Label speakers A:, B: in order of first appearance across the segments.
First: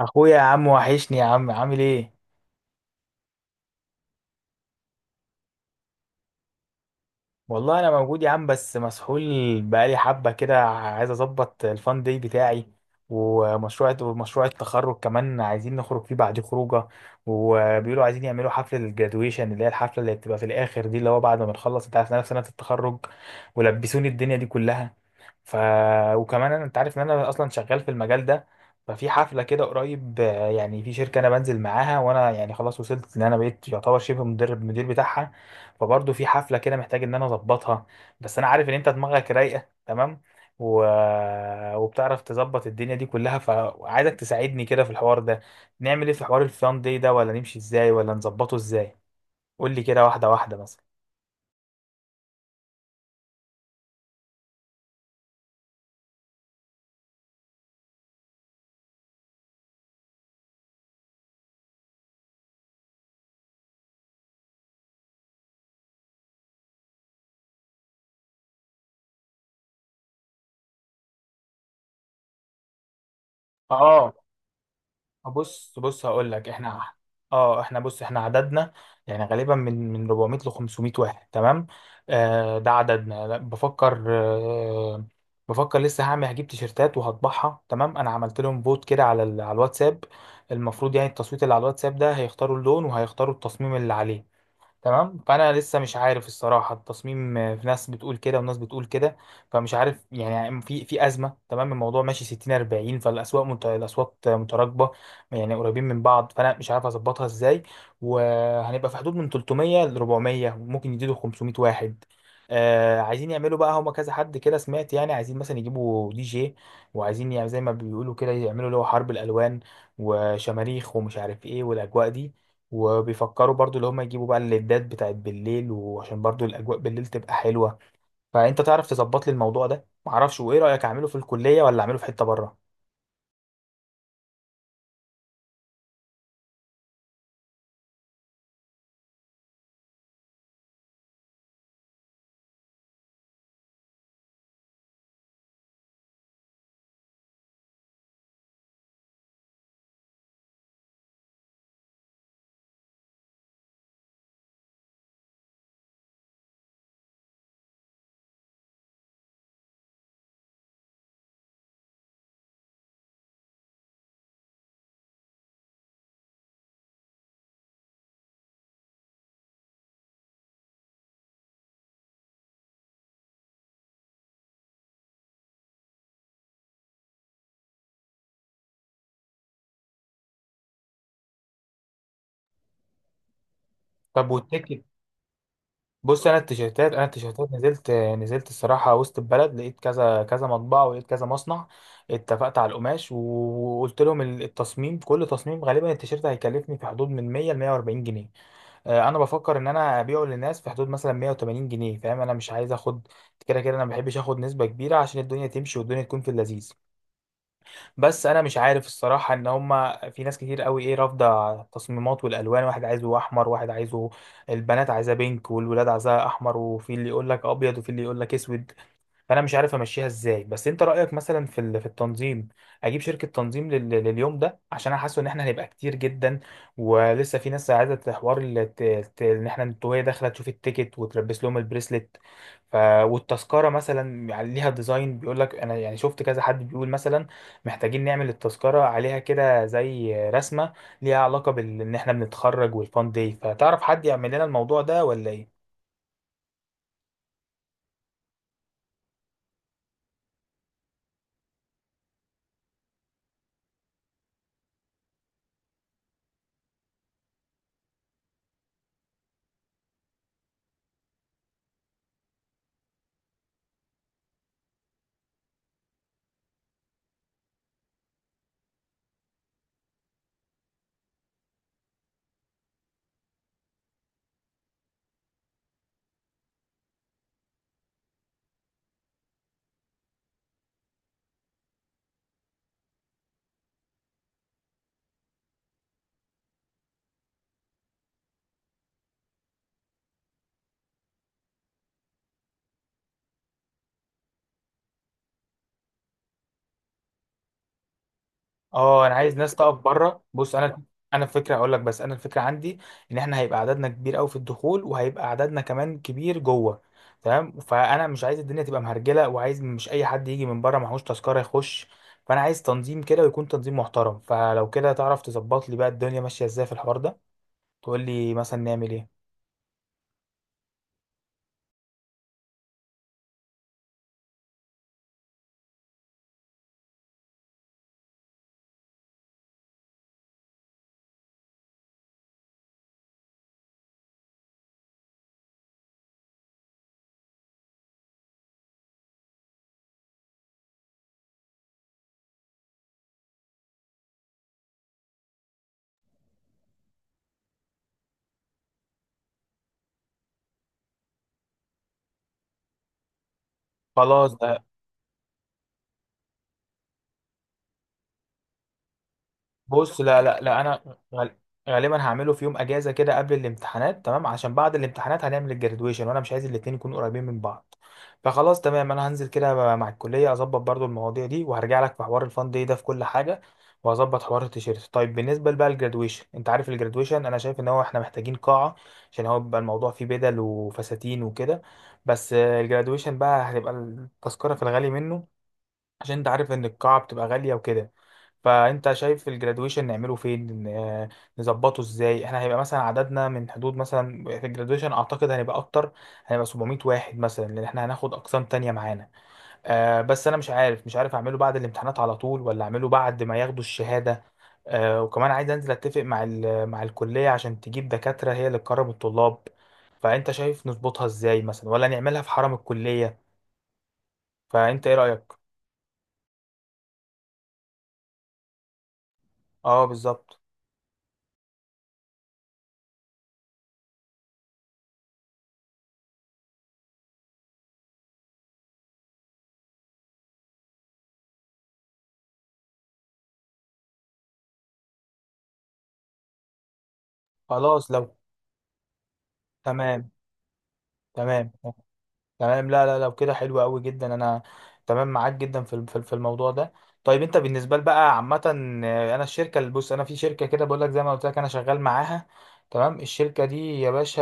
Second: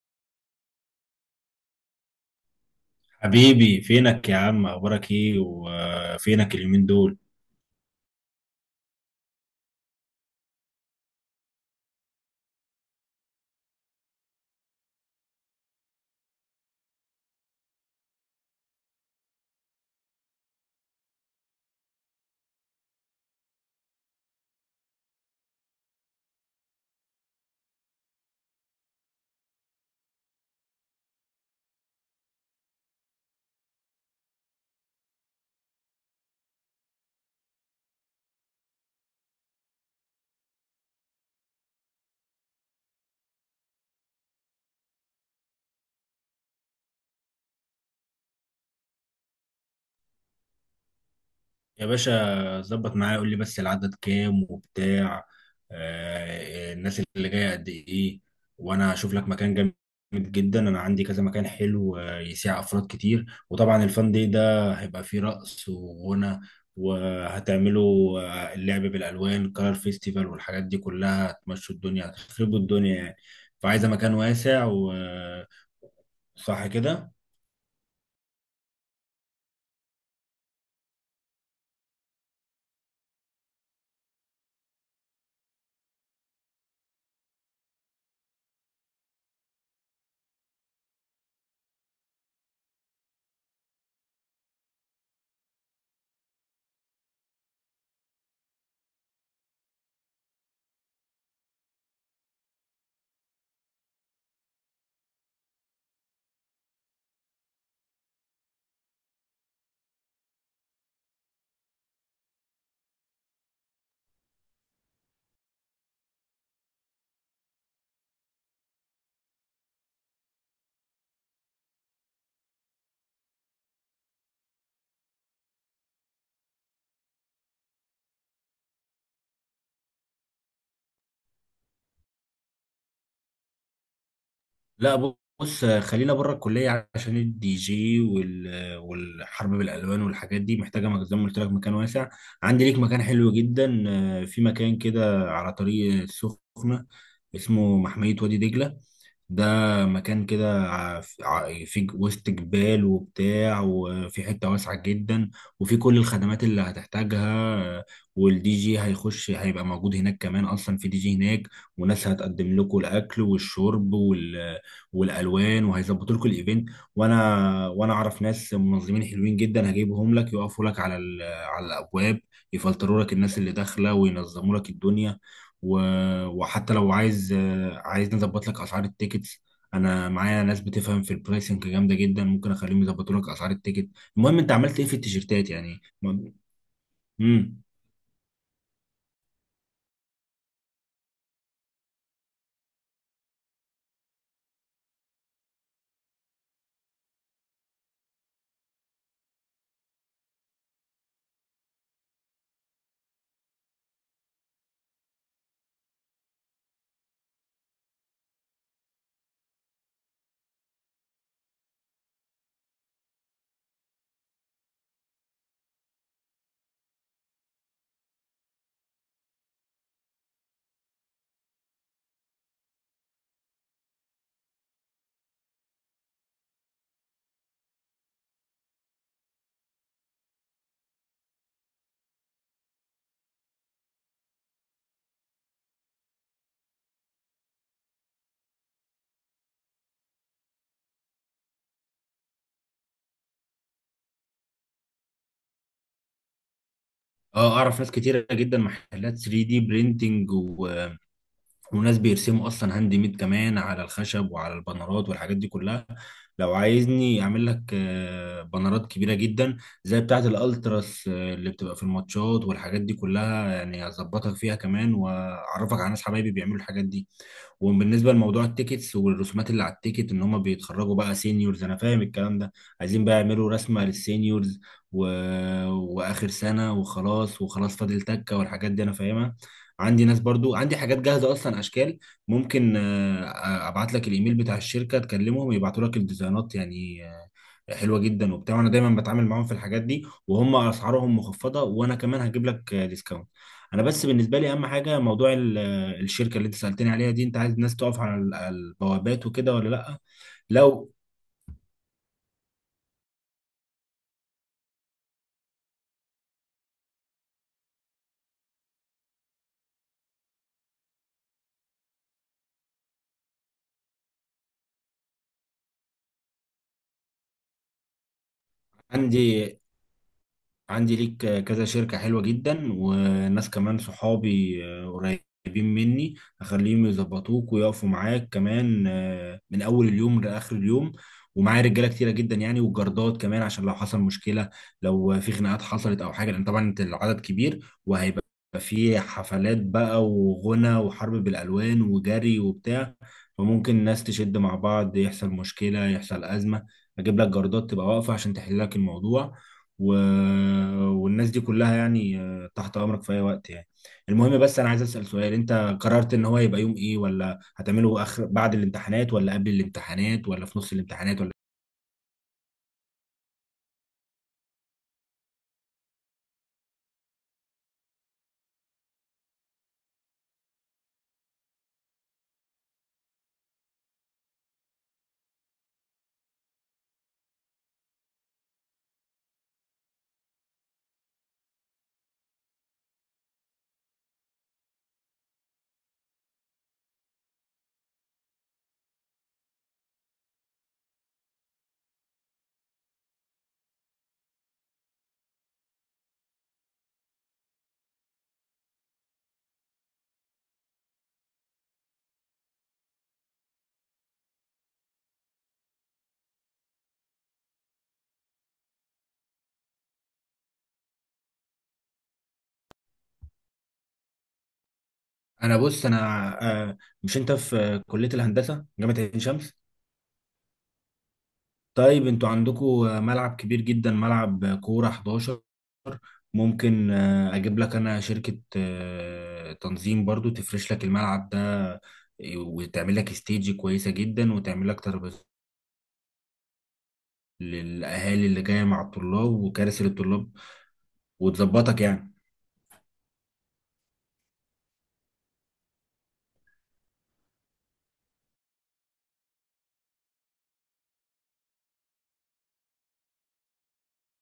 A: اخويا يا عم وحشني يا عم، عامل ايه؟
B: حبيبي فينك يا عم، اخبارك ايه وفينك اليومين دول؟
A: والله انا موجود يا عم، بس مسحول. بقالي حبه كده عايز اظبط الفان داي بتاعي، ومشروع التخرج كمان عايزين نخرج فيه بعد خروجه. وبيقولوا عايزين يعملوا حفله الجرادويشن اللي هي الحفله اللي بتبقى في الاخر دي، اللي هو بعد ما بنخلص، انت عارف إن أنا في سنه التخرج، ولبسوني الدنيا دي كلها. ف وكمان انا، انت عارف ان انا اصلا شغال في المجال ده. ففي حفله كده قريب، يعني في شركه انا بنزل معاها، وانا يعني خلاص وصلت ان انا بقيت يعتبر شبه مدرب مدير بتاعها. فبرضه في حفله كده محتاج ان انا اظبطها. بس انا عارف ان انت دماغك رايقه تمام، و... وبتعرف تظبط الدنيا دي كلها، فعايزك تساعدني كده في الحوار ده. نعمل ايه في حوار الفان دي ده؟ ولا نمشي ازاي، ولا نظبطه ازاي؟ قول لي كده واحده واحده مثلا.
B: يا باشا ظبط معايا، قول لي بس العدد كام وبتاع. الناس اللي جايه قد ايه؟ وانا هشوف لك مكان جامد جدا. انا عندي كذا مكان حلو، يسيع افراد كتير. وطبعا الفان دي ده هيبقى فيه رقص وغنى، وهتعملوا، اللعب بالالوان، كار فيستيفال والحاجات دي كلها. هتمشوا الدنيا، هتخربوا الدنيا يعني. فعايزه مكان
A: اه،
B: واسع و آه،
A: بص بص هقول لك
B: صح
A: احنا،
B: كده.
A: اه احنا، بص احنا عددنا يعني غالبا من 400 ل 500 واحد، تمام؟ آه ده عددنا، لا، بفكر، بفكر لسه، هعمل هجيب تيشرتات وهطبعها، تمام. انا عملت لهم فوت كده على على الواتساب. المفروض يعني التصويت اللي على الواتساب ده هيختاروا اللون وهيختاروا التصميم اللي عليه، تمام. فانا لسه مش عارف الصراحه التصميم، في ناس بتقول كده وناس بتقول كده. فمش عارف يعني، في ازمه، تمام. الموضوع ماشي 60 40، فالاسواق الاصوات متراكبه، يعني قريبين من بعض، فانا مش عارف اظبطها ازاي. وهنبقى في حدود من 300 ل 400، ممكن يزيدوا 500 واحد. آه، عايزين يعملوا بقى، هما كذا حد كده سمعت، يعني عايزين مثلا يجيبوا دي جي، وعايزين يعني زي ما بيقولوا كده، يعملوا اللي هو حرب الالوان وشماريخ ومش عارف ايه والاجواء دي. وبيفكروا برضو اللي هم يجيبوا بقى الليدات بتاعت بالليل، وعشان برضو الاجواء بالليل تبقى حلوه. فانت تعرف تظبط لي الموضوع ده معرفش؟ وايه رايك، اعمله في الكليه ولا اعمله في حته بره؟
B: لا، بص، خلينا بره الكليه، عشان الدي جي والحرب بالالوان والحاجات دي محتاجه زي ما قلت لك مكان واسع. عندي ليك مكان حلو جدا، في مكان كده على طريق السخنه، اسمه محميه وادي دجله. ده مكان كده في وسط جبال وبتاع، وفي حتة واسعة جدا، وفي كل الخدمات اللي هتحتاجها. والدي جي هيخش، هيبقى موجود هناك، كمان أصلا في دي جي هناك. وناس هتقدم لكم الأكل والشرب والالوان، وهيظبطوا لكم الايفنت. وانا اعرف ناس منظمين حلوين جدا هجيبهم لك، يقفوا لك على على الابواب، يفلتروا لك الناس اللي داخله، وينظموا لك الدنيا. و... وحتى لو عايز، عايز نظبط لك اسعار التيكتس، انا معايا ناس بتفهم في البرايسنج جامده جدا، ممكن اخليهم يظبطوا لك اسعار التيكت.
A: طب
B: المهم انت عملت
A: والتيكت؟
B: ايه في التيشيرتات يعني
A: بص انا التيشيرتات،
B: امم
A: نزلت الصراحه وسط البلد، لقيت كذا كذا مطبعه ولقيت كذا مصنع. اتفقت على القماش، وقلت لهم التصميم. كل تصميم غالبا التيشيرت هيكلفني في حدود من 100 ل 140 جنيه. آه، انا بفكر ان انا ابيعه للناس في حدود مثلا 180 جنيه. فاهم؟ انا مش عايز اخد، كده كده انا ما بحبش اخد نسبه كبيره، عشان الدنيا تمشي والدنيا تكون في اللذيذ. بس انا مش عارف الصراحه ان هما في ناس كتير قوي ايه رافضه التصميمات والالوان، واحد عايزه احمر، واحد عايزه، البنات عايزاه بينك والولاد عايزاه احمر، وفي اللي يقول لك ابيض وفي اللي يقول لك اسود. فانا مش عارف امشيها ازاي. بس انت رايك مثلا في في التنظيم، اجيب شركه تنظيم لليوم ده، عشان انا حاسه ان احنا هنبقى كتير جدا. ولسه في ناس عايزه حوار ان احنا وهي داخله تشوف التيكت وتلبس لهم البريسلت. ف والتذكره مثلا يعني ليها ديزاين، بيقول لك انا يعني شفت كذا حد بيقول مثلا محتاجين نعمل التذكره عليها كده زي رسمه ليها علاقه بان احنا بنتخرج والفان داي. فتعرف حد يعمل لنا الموضوع ده ولا ايه؟
B: اه، اعرف ناس كتيره جدا، محلات 3 دي برينتنج، وناس بيرسموا اصلا هاند ميد كمان على الخشب وعلى البنرات والحاجات دي كلها. لو عايزني اعمل لك، بنرات كبيره جدا زي بتاعه الالتراس، اللي بتبقى في الماتشات والحاجات دي كلها، يعني هظبطك فيها كمان، واعرفك على ناس حبايبي بيعملوا الحاجات دي. وبالنسبه لموضوع التيكتس والرسومات اللي على التيكت، ان هم بيتخرجوا بقى سينيورز، انا فاهم الكلام ده. عايزين بقى يعملوا رسمه للسينيورز و... واخر سنه وخلاص، وخلاص فاضل تكه والحاجات دي انا فاهمها. عندي ناس برضو، عندي حاجات جاهزه اصلا، اشكال. ممكن، ابعت لك الايميل بتاع الشركه، تكلمهم يبعتوا لك الديزاينات يعني، حلوه جدا وبتاع. انا دايما بتعامل معاهم في الحاجات دي، وهم اسعارهم مخفضه، وانا كمان هجيب لك، ديسكاونت. انا بس بالنسبه لي اهم حاجه موضوع الشركه اللي انت سالتني عليها دي، انت عايز الناس تقف على على
A: اه، انا
B: البوابات
A: عايز ناس
B: وكده ولا
A: تقف
B: لا؟
A: بره. بص انا،
B: لو
A: انا الفكره هقول لك، بس انا الفكره عندي ان احنا هيبقى عددنا كبير قوي في الدخول، وهيبقى عددنا كمان كبير جوه، تمام. فانا مش عايز الدنيا تبقى مهرجله، وعايز مش اي حد يجي من بره معهوش تذكره يخش. فانا عايز تنظيم كده، ويكون تنظيم محترم. فلو كده تعرف تظبط لي بقى الدنيا ماشيه ازاي في الحوار ده؟ تقول لي مثلا نعمل ايه.
B: عندي عندي ليك كذا شركة حلوة جدا، وناس كمان صحابي، قريبين مني، هخليهم يظبطوك ويقفوا معاك كمان، من أول اليوم لآخر اليوم. ومعايا رجالة كتيرة جدا يعني، وجردات كمان، عشان لو حصل مشكلة، لو في خناقات حصلت أو حاجة، لأن طبعا أنت العدد كبير، وهيبقى في حفلات بقى وغنى وحرب بالألوان وجري وبتاع، فممكن الناس تشد مع بعض، يحصل مشكلة، يحصل أزمة. أجيب لك جردات تبقى واقفة عشان تحل لك الموضوع و... والناس دي كلها يعني، تحت امرك في اي وقت يعني.
A: خلاص
B: المهم بس
A: ده.
B: انا عايز اسال سؤال، انت قررت ان هو يبقى يوم ايه؟ ولا هتعمله اخر، بعد الامتحانات، ولا قبل
A: بص لا
B: الامتحانات،
A: لا
B: ولا في
A: لا،
B: نص
A: انا
B: الامتحانات، ولا؟
A: غالبا هعمله في يوم اجازه كده قبل الامتحانات، تمام، عشان بعد الامتحانات هنعمل الجرادويشن، وانا مش عايز الاتنين يكونوا قريبين من بعض. فخلاص تمام، انا هنزل كده مع الكليه اظبط برضو المواضيع دي، وهرجع لك في حوار الفان دي ده في كل حاجه، وهظبط حوار التيشيرت. طيب بالنسبه بقى للجرادويشن، انت عارف الجرادويشن انا شايف ان هو احنا محتاجين قاعه، عشان هو بيبقى الموضوع فيه بدل وفساتين وكده. بس الجرادويشن بقى هتبقى التذكره في الغالي منه، عشان انت عارف ان القاعه بتبقى غاليه وكده. فانت شايف الجرادويشن نعمله فين، نظبطه ازاي؟ احنا هيبقى مثلا عددنا من حدود مثلا، في الجرادويشن اعتقد هنبقى اكتر، هنبقى 700 واحد مثلا، لان احنا هناخد اقسام تانية معانا. آه، بس انا مش عارف اعمله بعد الامتحانات على طول ولا اعمله بعد ما ياخدوا الشهادة. آه، وكمان عايز انزل اتفق مع مع الكلية، عشان تجيب دكاترة هي اللي تكرم الطلاب. فانت شايف نظبطها ازاي مثلا، ولا نعملها في حرم الكلية؟ فانت ايه رأيك؟
B: بص، آه، مش انت في كليه الهندسه جامعه عين شمس؟
A: اه بالظبط.
B: طيب انتوا عندكم ملعب كبير جدا، ملعب كوره 11. ممكن، اجيب لك انا شركه، تنظيم برضو، تفرش لك الملعب ده، آه، وتعمل لك استيج كويسه جدا، وتعمل لك ترابيزات
A: خلاص لو
B: للاهالي اللي جايه مع الطلاب، وكراسي
A: تمام،
B: للطلاب،
A: تمام،
B: وتظبطك يعني.
A: تمام. لا لا، لو كده حلو قوي جدا، انا تمام معاك جدا في في الموضوع ده. طيب انت بالنسبه لي بقى عامه، آه، انا الشركه اللي، بص انا في شركه كده بقول لك، زي ما قلت لك انا شغال معاها، تمام. الشركه دي يا باشا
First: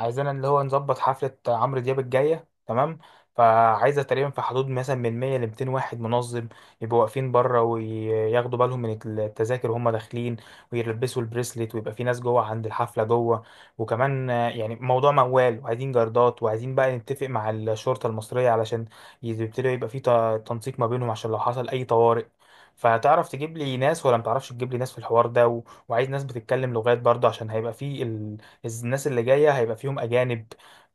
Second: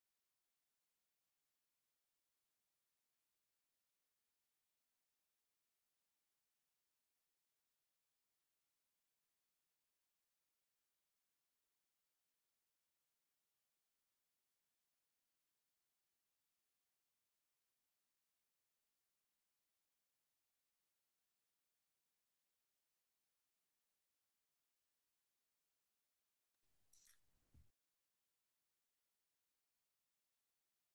A: عايزانا اللي هو نظبط حفله عمرو دياب الجايه، تمام. فعايزه تقريبا في حدود مثلا من 100 ل 200 واحد منظم، يبقوا واقفين بره وياخدوا بالهم من التذاكر وهم داخلين، ويلبسوا البريسلت، ويبقى في ناس جوه عند الحفله جوه. وكمان آه، يعني موضوع موال، وعايزين جردات، وعايزين بقى نتفق مع الشرطة المصرية علشان يبتدي يبقى في تنسيق ما بينهم، عشان لو حصل أي طوارئ. فتعرف تجيب لي ناس ولا متعرفش تجيب لي ناس في الحوار ده وعايز ناس بتتكلم لغات برضه، عشان هيبقى في الناس اللي جاية هيبقى فيهم أجانب.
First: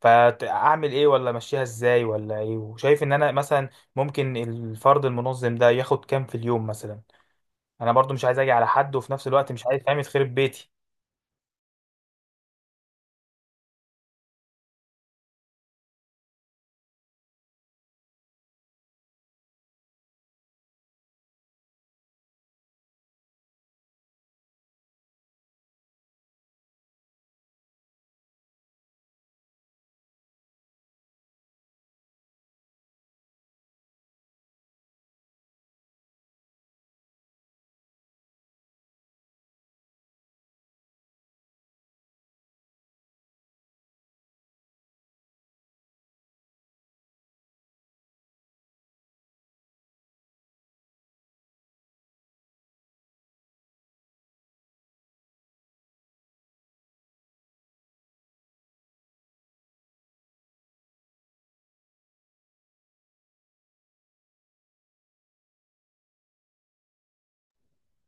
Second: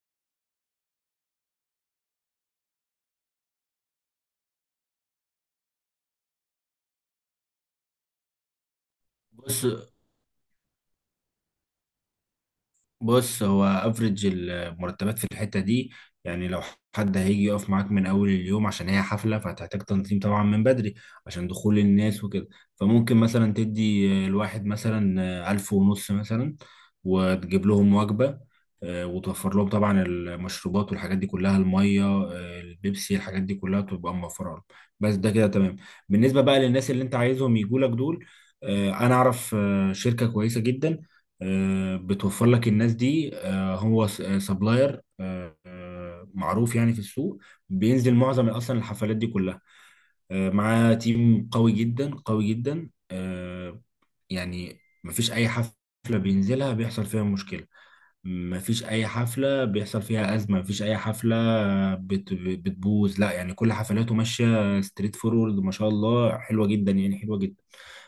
A: فأعمل إيه ولا أمشيها إزاي ولا إيه؟ وشايف إن أنا مثلا ممكن الفرد المنظم ده ياخد كام في اليوم مثلا؟ أنا برضه مش عايز أجي على حد، وفي نفس الوقت
B: بص
A: مش عايز فاهم يتخرب بيتي.
B: بص هو افريج المرتبات في الحته دي يعني، لو حد هيجي يقف معاك من اول اليوم، عشان هي حفله فهتحتاج تنظيم طبعا من بدري عشان دخول الناس وكده، فممكن مثلا تدي الواحد مثلا 1500 مثلا، وتجيب لهم وجبه، وتوفر لهم طبعا المشروبات والحاجات دي كلها، الميه، البيبسي، الحاجات دي كلها تبقى موفره لهم، بس ده كده تمام. بالنسبه بقى للناس اللي انت عايزهم يجوا لك دول، انا اعرف، شركه كويسه جدا، بتوفر لك الناس دي، هو سبلاير معروف يعني في السوق، بينزل معظم اصلا الحفلات دي كلها، معاه تيم قوي جدا قوي جدا، يعني مفيش اي حفلة بينزلها بيحصل فيها مشكلة، مفيش اي حفلة بيحصل فيها أزمة، مفيش اي حفلة بتبوظ، لا يعني كل حفلاته ماشية ستريت فورورد ما شاء الله، حلوة جدا يعني، حلوة جدا.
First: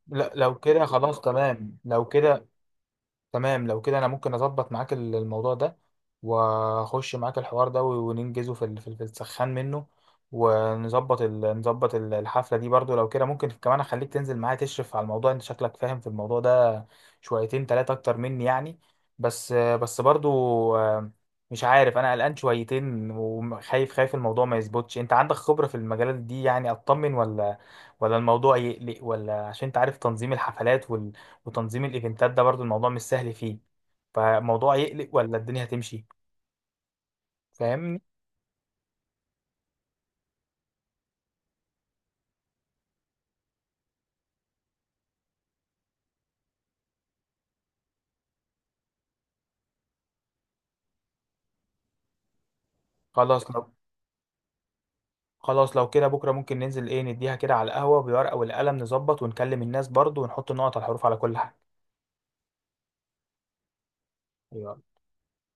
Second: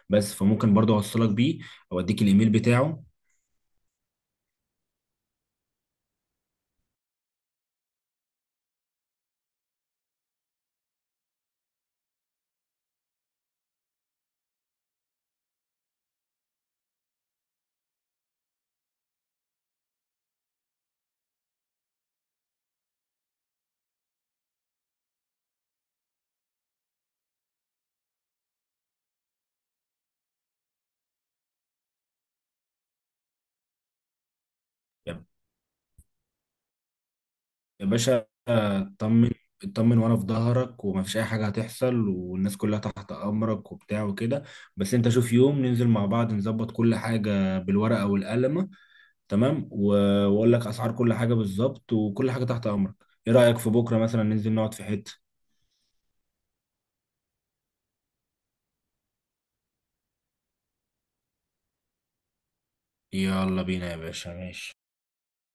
A: لا
B: بس
A: لو
B: فممكن
A: كده
B: برضه
A: خلاص
B: اوصلك بيه،
A: تمام.
B: او
A: لو
B: اديك
A: كده
B: الايميل بتاعه.
A: تمام، لو كده انا ممكن اظبط معاك الموضوع ده، واخش معاك الحوار ده وننجزه في في السخان منه، ونظبط الحفله دي برضو. لو كده ممكن كمان اخليك تنزل معايا تشرف على الموضوع، انت شكلك فاهم في الموضوع ده شويتين تلاتة اكتر مني، يعني. بس برضو، آه، مش عارف، انا قلقان شويتين وخايف، خايف الموضوع ما يظبطش. انت عندك خبرة في المجالات دي، يعني اطمن ولا ولا الموضوع يقلق ولا؟ عشان انت عارف تنظيم الحفلات وتنظيم الايفنتات ده برضو الموضوع مش سهل فيه. فالموضوع يقلق ولا الدنيا هتمشي؟
B: يا
A: فاهمني.
B: باشا اطمن، اطمن، وانا في ظهرك، ومفيش اي حاجه هتحصل، والناس كلها تحت امرك وبتاع وكده. بس انت شوف يوم ننزل مع بعض، نظبط كل حاجه بالورقه والقلمه، تمام واقول لك اسعار كل حاجه بالظبط، وكل حاجه تحت امرك. ايه
A: خلاص
B: رايك في
A: لو،
B: بكره مثلا ننزل نقعد في حته؟
A: خلاص لو كده بكره ممكن ننزل، ايه، نديها كده على القهوه بالورقه والقلم، نظبط ونكلم الناس برضو، ونحط النقط على الحروف على كل حاجه.
B: يلا بينا يا باشا، ماشي.
A: يلا.